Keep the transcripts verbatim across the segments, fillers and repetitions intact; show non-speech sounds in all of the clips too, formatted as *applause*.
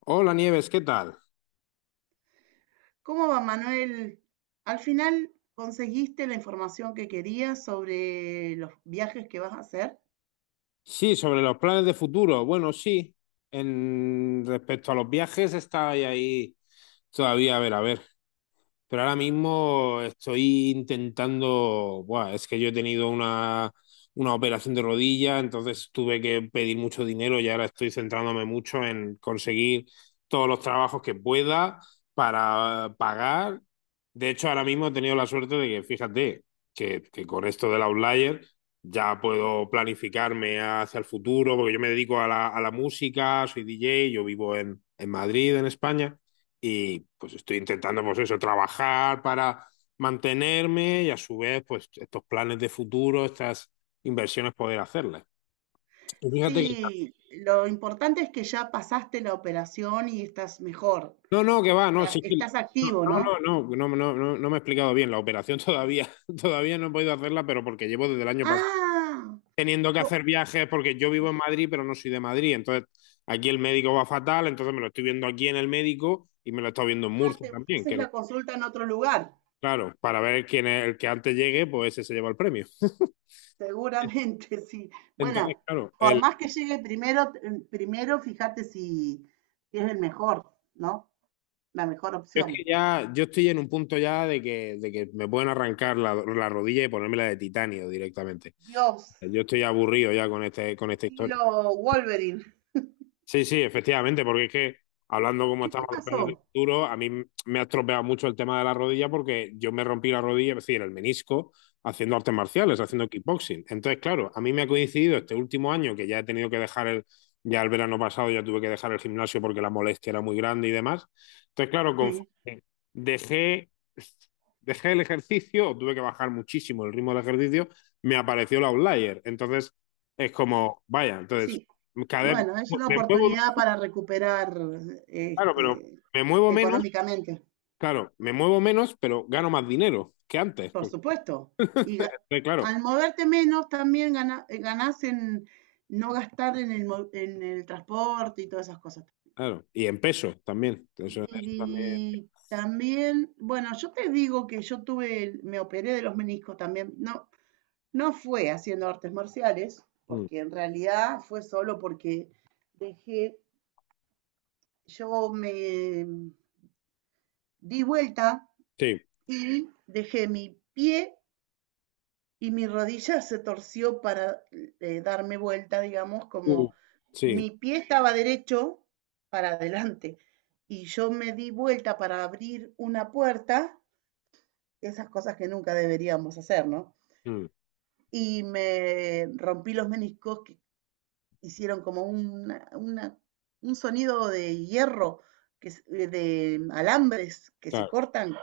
Hola Nieves, ¿qué tal? ¿Cómo va, Manuel? Al final conseguiste la información que querías sobre los viajes que vas a hacer. Sí, sobre los planes de futuro. Bueno, sí, en respecto a los viajes está ahí, ahí todavía, a ver, a ver. Pero ahora mismo estoy intentando, buah, es que yo he tenido una, una operación de rodilla, entonces tuve que pedir mucho dinero y ahora estoy centrándome mucho en conseguir todos los trabajos que pueda para pagar. De hecho, ahora mismo he tenido la suerte de que, fíjate, que, que con esto del Outlier ya puedo planificarme hacia el futuro, porque yo me dedico a la, a la música, soy D J, yo vivo en, en Madrid, en España y pues estoy intentando, pues eso, trabajar para mantenerme y a su vez, pues estos planes de futuro, estas inversiones poder hacerlas. Y fíjate que... Sí, lo importante es que ya pasaste la operación y estás mejor. No, no, que va, O no, sea, sí que... estás No, activo, ¿no? no, no, no, no, no, no, no me he explicado bien. La operación todavía, *laughs* todavía no he podido hacerla, pero porque llevo desde el año pasado Ah, teniendo que co- hacer viajes, porque yo vivo en Madrid, pero no soy de Madrid. Entonces, aquí el médico va fatal, entonces me lo estoy viendo aquí en el médico y me lo he estado viendo en ah, Murcia te también, haces que la consulta en otro lugar. claro, para ver quién es el que antes llegue, pues ese se lleva el premio. *laughs* Seguramente, *laughs* sí. Entonces, Bueno, claro, por el, más que llegue primero, eh, primero fíjate si si es el mejor, ¿no? La mejor es que opción. ya yo estoy en un punto ya de que, de que me pueden arrancar la, la rodilla y ponérmela de titanio directamente. Dios, Yo estoy aburrido ya con este, con esta historia. estilo Wolverine. Sí, sí, efectivamente, porque es que hablando como ¿Qué te estamos de planes de pasó? futuro, a mí me ha estropeado mucho el tema de la rodilla porque yo me rompí la rodilla, es decir, el menisco, haciendo artes marciales, haciendo kickboxing. Entonces, claro, a mí me ha coincidido este último año que ya he tenido que dejar el, ya el verano pasado ya tuve que dejar el gimnasio porque la molestia era muy grande y demás. Entonces, claro, Sí, conforme dejé, dejé el ejercicio, o tuve que bajar muchísimo el ritmo del ejercicio, me apareció la outlier. Entonces, es como, vaya, entonces... sí. Cada, vez- Bueno, es mu- una me muevo oportunidad más, para recuperar claro, pero este, me muevo menos, económicamente, claro, me muevo menos, pero gano más dinero que antes. por Porque... supuesto. Y ga- eh, claro, al moverte menos también gana- eh, ganás en no gastar en el, mo- en el transporte y todas esas cosas. claro. Y en peso también. Eso, eso también. Y también, bueno, yo te digo que yo tuve, el- me operé de los meniscos también. No, no fue haciendo artes marciales, mm, porque en realidad fue solo porque dejé yo me di vuelta, sí. dejé mi pie y mi rodilla se torció para eh, darme vuelta, digamos, Uh, como sí. mi pie estaba derecho para adelante y yo me di vuelta para abrir una puerta, esas cosas que nunca deberíamos hacer, ¿no? mm, Y me rompí los meniscos que hicieron como una, una, un sonido de hierro, que, de alambres que se claro. cortan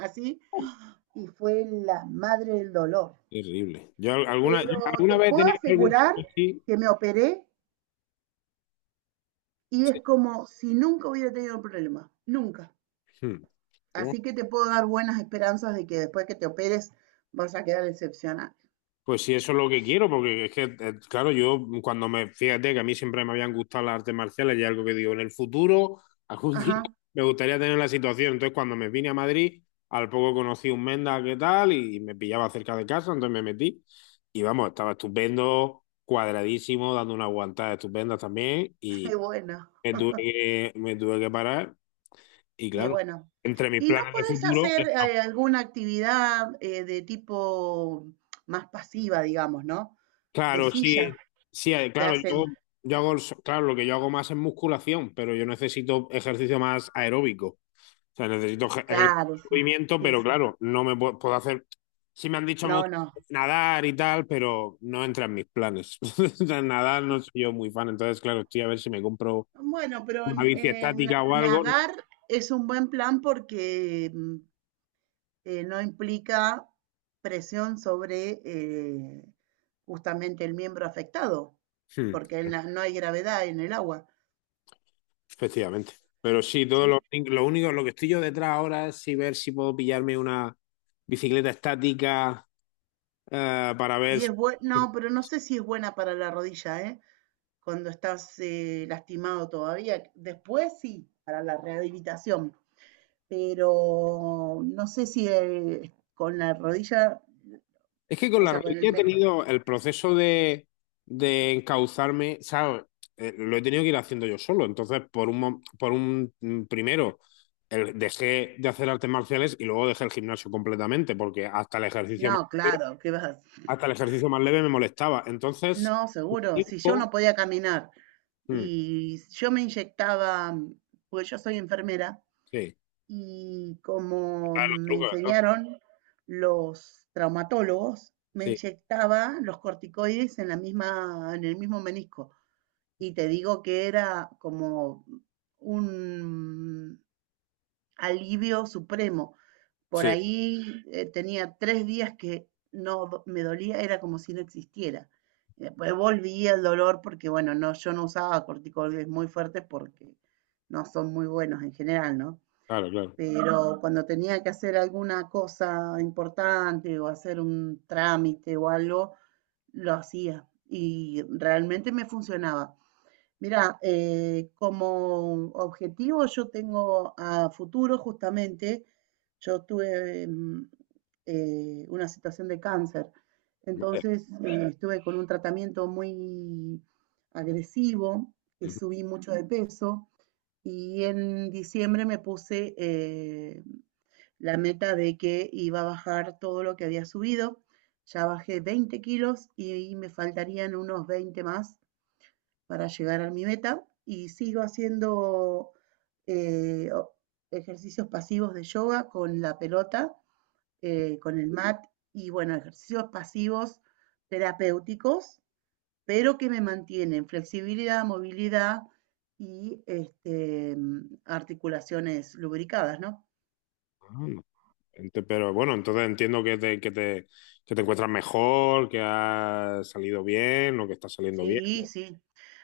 así, Uh, y fue la madre del dolor. terrible. Yo al- alguna, yo Pero alguna te vez he puedo tenido algún asegurar sí, que me operé y sí. es como si nunca hubiera tenido un problema, nunca. mm, uh, Así que te puedo dar buenas esperanzas de que después que te operes vas a quedar excepcional. pues sí, eso es lo que quiero, porque es que, eh, claro, yo cuando me, fíjate que a mí siempre me habían gustado las artes marciales y algo que digo, en el futuro, *laughs* algún día Ajá, me gustaría tener la situación. Entonces, cuando me vine a Madrid, al poco conocí un Menda que tal y me pillaba cerca de casa, entonces me metí y vamos, estaba estupendo, cuadradísimo, dando una aguantada estupenda también *laughs* y y bueno, me tuve que, me tuve que parar y y claro, bueno. entre mis ¿Y no planes de podés futuro... hacer eh, alguna actividad eh, de tipo más pasiva, digamos? ¿No? De Claro, sí, silla sí, eh, que claro, hacen, yo, yo hago, el so- claro, lo que yo hago más es musculación, pero yo necesito ejercicio más aeróbico. O sea, necesito ejer- ejercicio claro, de sí, movimiento, sí, pero sí. claro, no me puedo, puedo hacer. Sí me han dicho No, mucho no, nadar y tal, pero no entra en mis planes. *laughs* O sea, nadar no soy yo muy fan, entonces, claro, estoy a ver si me compro Bueno, pero una n- bici eh, estática o algo. nadar es un buen plan porque mm, eh, no implica presión sobre eh, justamente el miembro afectado, Hmm, porque en la- no hay gravedad en el agua, efectivamente. Pero sí, todo lo, ¿sí? lo único, lo que estoy yo detrás ahora es si ver si puedo pillarme una bicicleta estática eh, para ver. Y es bueno, no, pero no sé si es buena para la rodilla, ¿eh? Cuando estás eh, lastimado todavía. Después sí, para la rehabilitación, pero no sé si eh, con la rodilla, Es que con o la sea, con rodilla el... he me- tenido el proceso de, de encauzarme, ¿sabes? Eh, lo he tenido que ir haciendo yo solo. Entonces, por un, mo- por un mm, primero, el- dejé de hacer artes marciales y luego dejé el gimnasio completamente, porque hasta el ejercicio más, No, claro, ¿qué vas a hasta el ejercicio más leve me molestaba. Entonces, No, seguro. Si yo no tiempo. podía caminar Mm, y yo me inyectaba, pues yo soy enfermera, sí, y como está en los me trucos, ¿no? enseñaron los traumatólogos, me Sí, inyectaba los corticoides en la misma, en el mismo menisco. Y te digo que era como un alivio supremo por sí, ahí eh, tenía tres días que no me dolía, era como si no existiera. Y Después volvía el dolor porque, bueno, no, yo no usaba corticoides muy fuertes porque no son muy buenos en general, ¿no? claro, claro. Pero cuando tenía que hacer alguna cosa importante o hacer un trámite o algo, lo hacía y realmente me funcionaba. Mira, eh, como objetivo yo tengo a futuro justamente, yo tuve mm, eh, una situación de cáncer, Vale. entonces eh, estuve con un tratamiento muy agresivo, que Ujú. subí mucho de peso y en diciembre me puse eh, la meta de que iba a bajar todo lo que había subido, ya bajé veinte kilos y me faltarían unos veinte más para llegar a mi meta y sigo haciendo eh, ejercicios pasivos de yoga con la pelota, eh, con el mat y bueno, ejercicios pasivos terapéuticos, pero que me mantienen flexibilidad, movilidad y este, mm, articulaciones lubricadas, ¿no? Ah, Ente- pero bueno, entonces entiendo que te, que te, que te encuentras mejor, que has salido bien o que está saliendo bien. Sí, sí.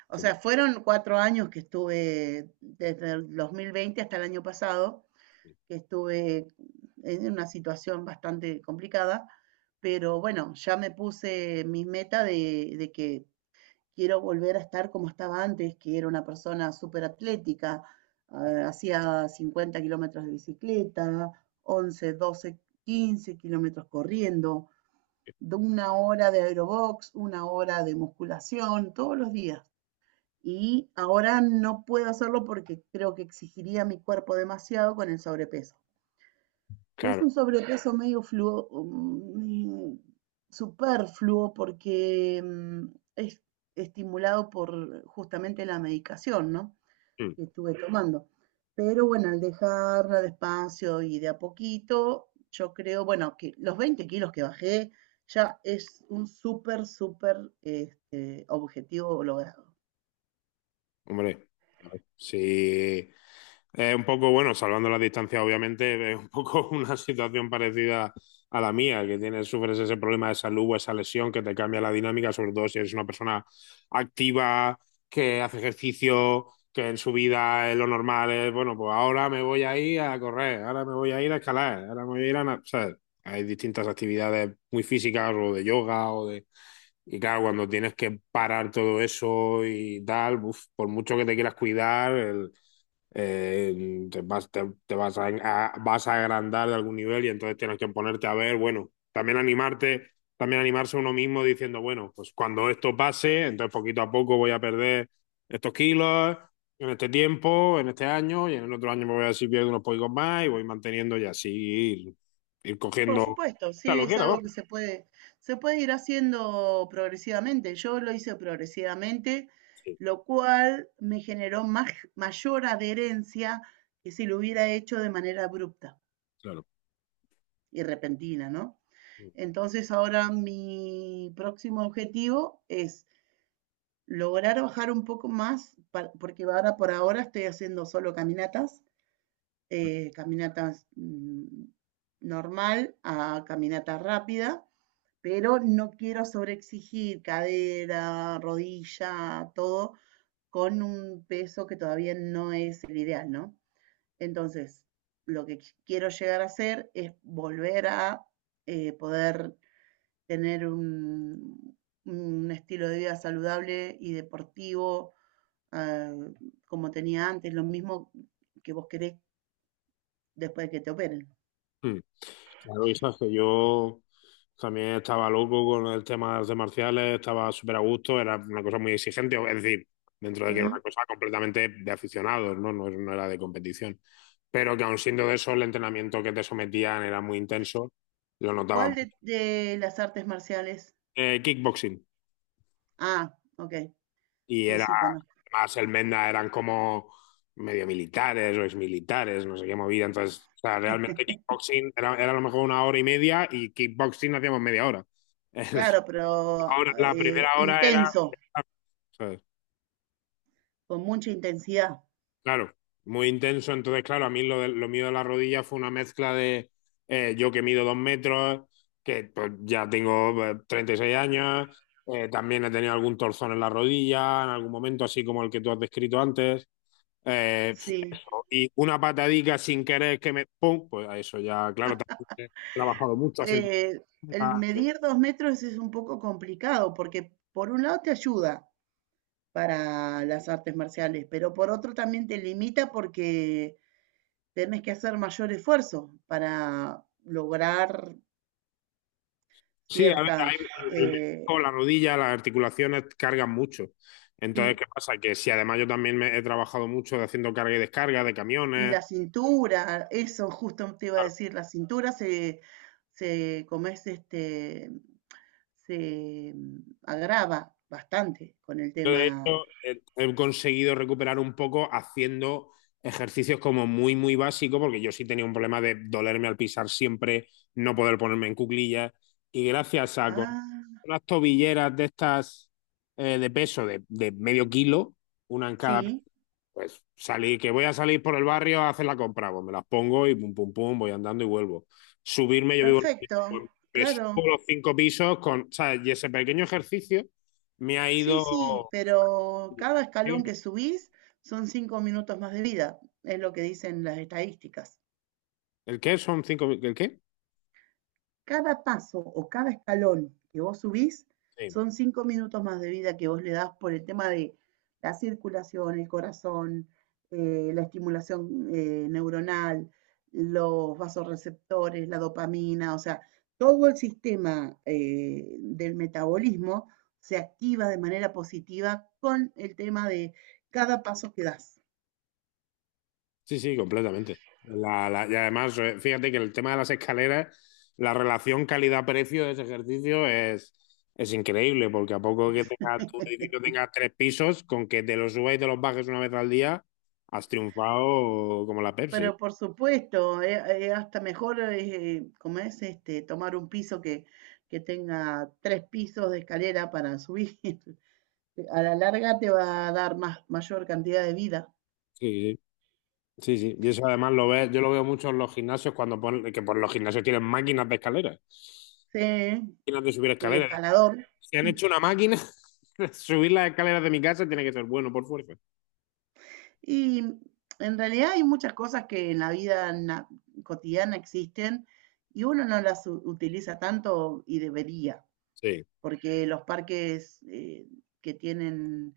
O sea, fueron cuatro años que estuve desde el dos mil veinte hasta el año pasado que estuve en una situación bastante complicada, pero bueno, ya me puse mi meta de, de que quiero volver a estar como estaba antes, que era una persona súper atlética, ah, hacía cincuenta kilómetros de bicicleta, once, doce, quince kilómetros corriendo, de una hora de aerobox, una hora de musculación, todos los días. Y ahora no puedo hacerlo porque creo que exigiría a mi cuerpo demasiado con el sobrepeso. Es Claro, un sobrepeso medio fluo, mm, superfluo porque mm, es estimulado por justamente la medicación, ¿no? mm, Que estuve tomando. Pero bueno, al dejarla despacio y de a poquito, yo creo, bueno, que los veinte kilos que bajé ya es un súper, súper este, objetivo logrado. hombre, sí, es un poco, bueno, salvando las distancias, obviamente, *laughs* es un poco *laughs* una situación parecida a la mía, que tienes, sufres ese problema de salud o esa lesión que te cambia la dinámica, sobre todo si eres una persona activa, que hace ejercicio, que en su vida es lo normal, es, bueno, pues ahora me voy a ir a correr, ahora me voy a ir a escalar, ahora me voy a ir a... na- O sea, hay distintas actividades muy físicas o de yoga o de... Y claro, cuando tienes que parar todo eso y tal, uf, por mucho que te quieras cuidar, el eh, te vas, te, te vas a, a- vas a agrandar de algún nivel y entonces tienes que ponerte a ver, bueno, también animarte, también animarse uno mismo diciendo, bueno, pues cuando esto pase, entonces poquito a poco voy a perder estos kilos en este tiempo, en este año y en el otro año me voy a decir pierdo unos pocos más y voy manteniendo y así ir, ir Por cogiendo supuesto, la sí, es loquera, algo vamos. que se puede, se puede ir haciendo progresivamente. Yo lo hice progresivamente, Sí, lo cual me generó más, mayor adherencia que si lo hubiera hecho de manera abrupta claro. y repentina, ¿no? Entonces ahora mi próximo objetivo es lograr bajar un poco más, pa- porque ahora por ahora estoy haciendo solo caminatas, eh, caminatas mm, normal a caminata rápida pero no quiero sobreexigir cadera, rodilla, todo, con un peso que todavía no es el ideal, ¿no? Entonces, lo que quiero llegar a hacer es volver a eh, poder tener un, un estilo de vida saludable y deportivo ah, como tenía antes, lo mismo que vos querés después de que te operen. Mm. Claro, y sabes que yo también estaba loco con el tema de artes marciales, estaba súper a gusto, era una cosa muy exigente, es decir, dentro de que era ¿Mm? una cosa completamente de aficionados, ¿no? No, no era de competición. Pero que aun siendo de eso, el entrenamiento que te sometían era muy intenso, lo notaba ¿Cuál mucho. de, de las artes marciales? Eh, kickboxing, Ah, ok, y sí, era sí, conozco. más el Menda, eran como medio militares o exmilitares, no sé qué movida, entonces, o sea, realmente kickboxing era, era a lo mejor una hora y media y kickboxing hacíamos media hora. *laughs* Claro, pero Ahora, la primera eh, hora era, intenso, ¿sabes? con mucha intensidad, Claro, muy intenso. Entonces, claro, a mí lo, de- lo mío de la rodilla fue una mezcla de eh, yo que mido dos metros, que pues, ya tengo eh, treinta y seis años, eh, también he tenido algún torzón en la rodilla, en algún momento, así como el que tú has descrito antes. Eh, pf, sí. eso. Y una patadica sin querer que me... ¡Pum! Pues a eso ya, claro, también he trabajado mucho haciendo... Eh, el medir dos metros es un poco complicado porque por un lado te ayuda para las artes marciales, pero por otro también te limita porque tenés que hacer mayor esfuerzo para lograr Sí, a ver, hay- ciertas, el, el eh, menisco, la rodilla, las articulaciones cargan mucho. Entonces, sí, ¿qué pasa? Que si además yo también me- he trabajado mucho de haciendo carga y descarga de y camiones. la cintura, eso justo te iba a Claro, decir, la cintura se, se, como es este, se mm, agrava bastante con el yo de tema. hecho he, he conseguido recuperar un poco haciendo ejercicios como muy, muy básicos, porque yo sí tenía un problema de dolerme al pisar siempre, no poder ponerme en cuclillas. Y gracias a con Ah, unas tobilleras de estas eh, de peso de, de medio kilo, una en cada sí, pues salí, que voy a salir por el barrio a hacer la compra, pues me las pongo y pum, pum, pum, voy andando y vuelvo. Subirme, yo vivo, en- perfecto, un piso, pues, me claro. subo los cinco pisos con, o sea, y ese pequeño ejercicio me ha Sí, ido... sí, pero cada escalón que subís son cinco minutos más de vida, es lo que dicen las estadísticas. ¿El qué? ¿Son cinco? ¿El qué? Cada paso o cada escalón que vos subís Sí. son cinco minutos más de vida que vos le das por el tema de la circulación, el corazón, eh, la estimulación eh, neuronal, los vasoreceptores, la dopamina, o sea, todo el sistema eh, del metabolismo se activa de manera positiva con el tema de cada paso que das. Sí, sí, completamente. La- la- y además, eh, fíjate que el tema de las escaleras, la relación calidad-precio de ese ejercicio es, es increíble, porque a poco que tenga, tu edificio tenga tres pisos, con que te los subas y te los bajes una vez al día, has triunfado como la Pepsi. Pero por supuesto, es hasta mejor, eh, eh, como es, este, tomar un piso que, que tenga tres pisos de escalera para subir. *laughs* A la larga te va a dar más, mayor cantidad de vida. Sí, sí, sí. Sí. Y eso además lo ves, yo lo veo mucho en los gimnasios cuando ponen, que por los gimnasios tienen máquinas de escaleras, Sí, máquinas el de subir escaleras. escalador. Si han *laughs* hecho una máquina, *laughs* subir las escaleras de mi casa tiene que ser bueno por fuerza. Y en realidad hay muchas cosas que en la vida na- cotidiana existen y uno no las u- utiliza tanto y debería. Sí. porque los parques eh, que tienen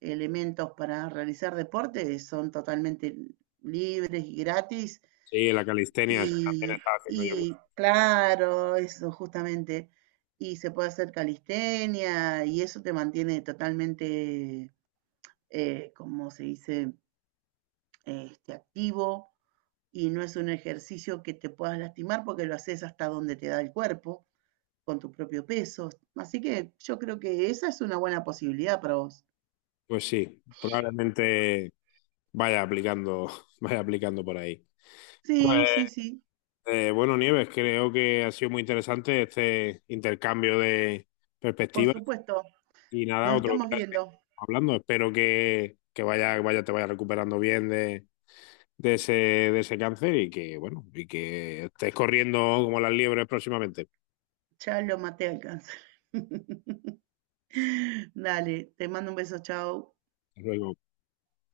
elementos para realizar deporte son totalmente libres y gratis. Sí, la calistenia eso también Y, estaba haciendo yo mucho. y claro, eso justamente. Y se puede hacer calistenia y eso te mantiene totalmente, eh, como se dice, este, activo y no es un ejercicio que te puedas lastimar porque lo haces hasta donde te da el cuerpo con tu propio peso. Así que yo creo que esa es una buena posibilidad para vos. Pues sí, probablemente vaya aplicando, *laughs* vaya aplicando por ahí. Pues Sí, sí, sí, eh, bueno, Nieves, creo que ha sido muy interesante este intercambio de por perspectivas supuesto. y nada, Nos otro estamos día viendo. seguimos hablando. Espero que, que vaya, vaya, te vaya recuperando bien de, de ese, de ese cáncer y que bueno, y que estés corriendo como las liebres próximamente. Ya lo maté al cáncer. *laughs* Dale, te mando un beso, chao. Hasta luego.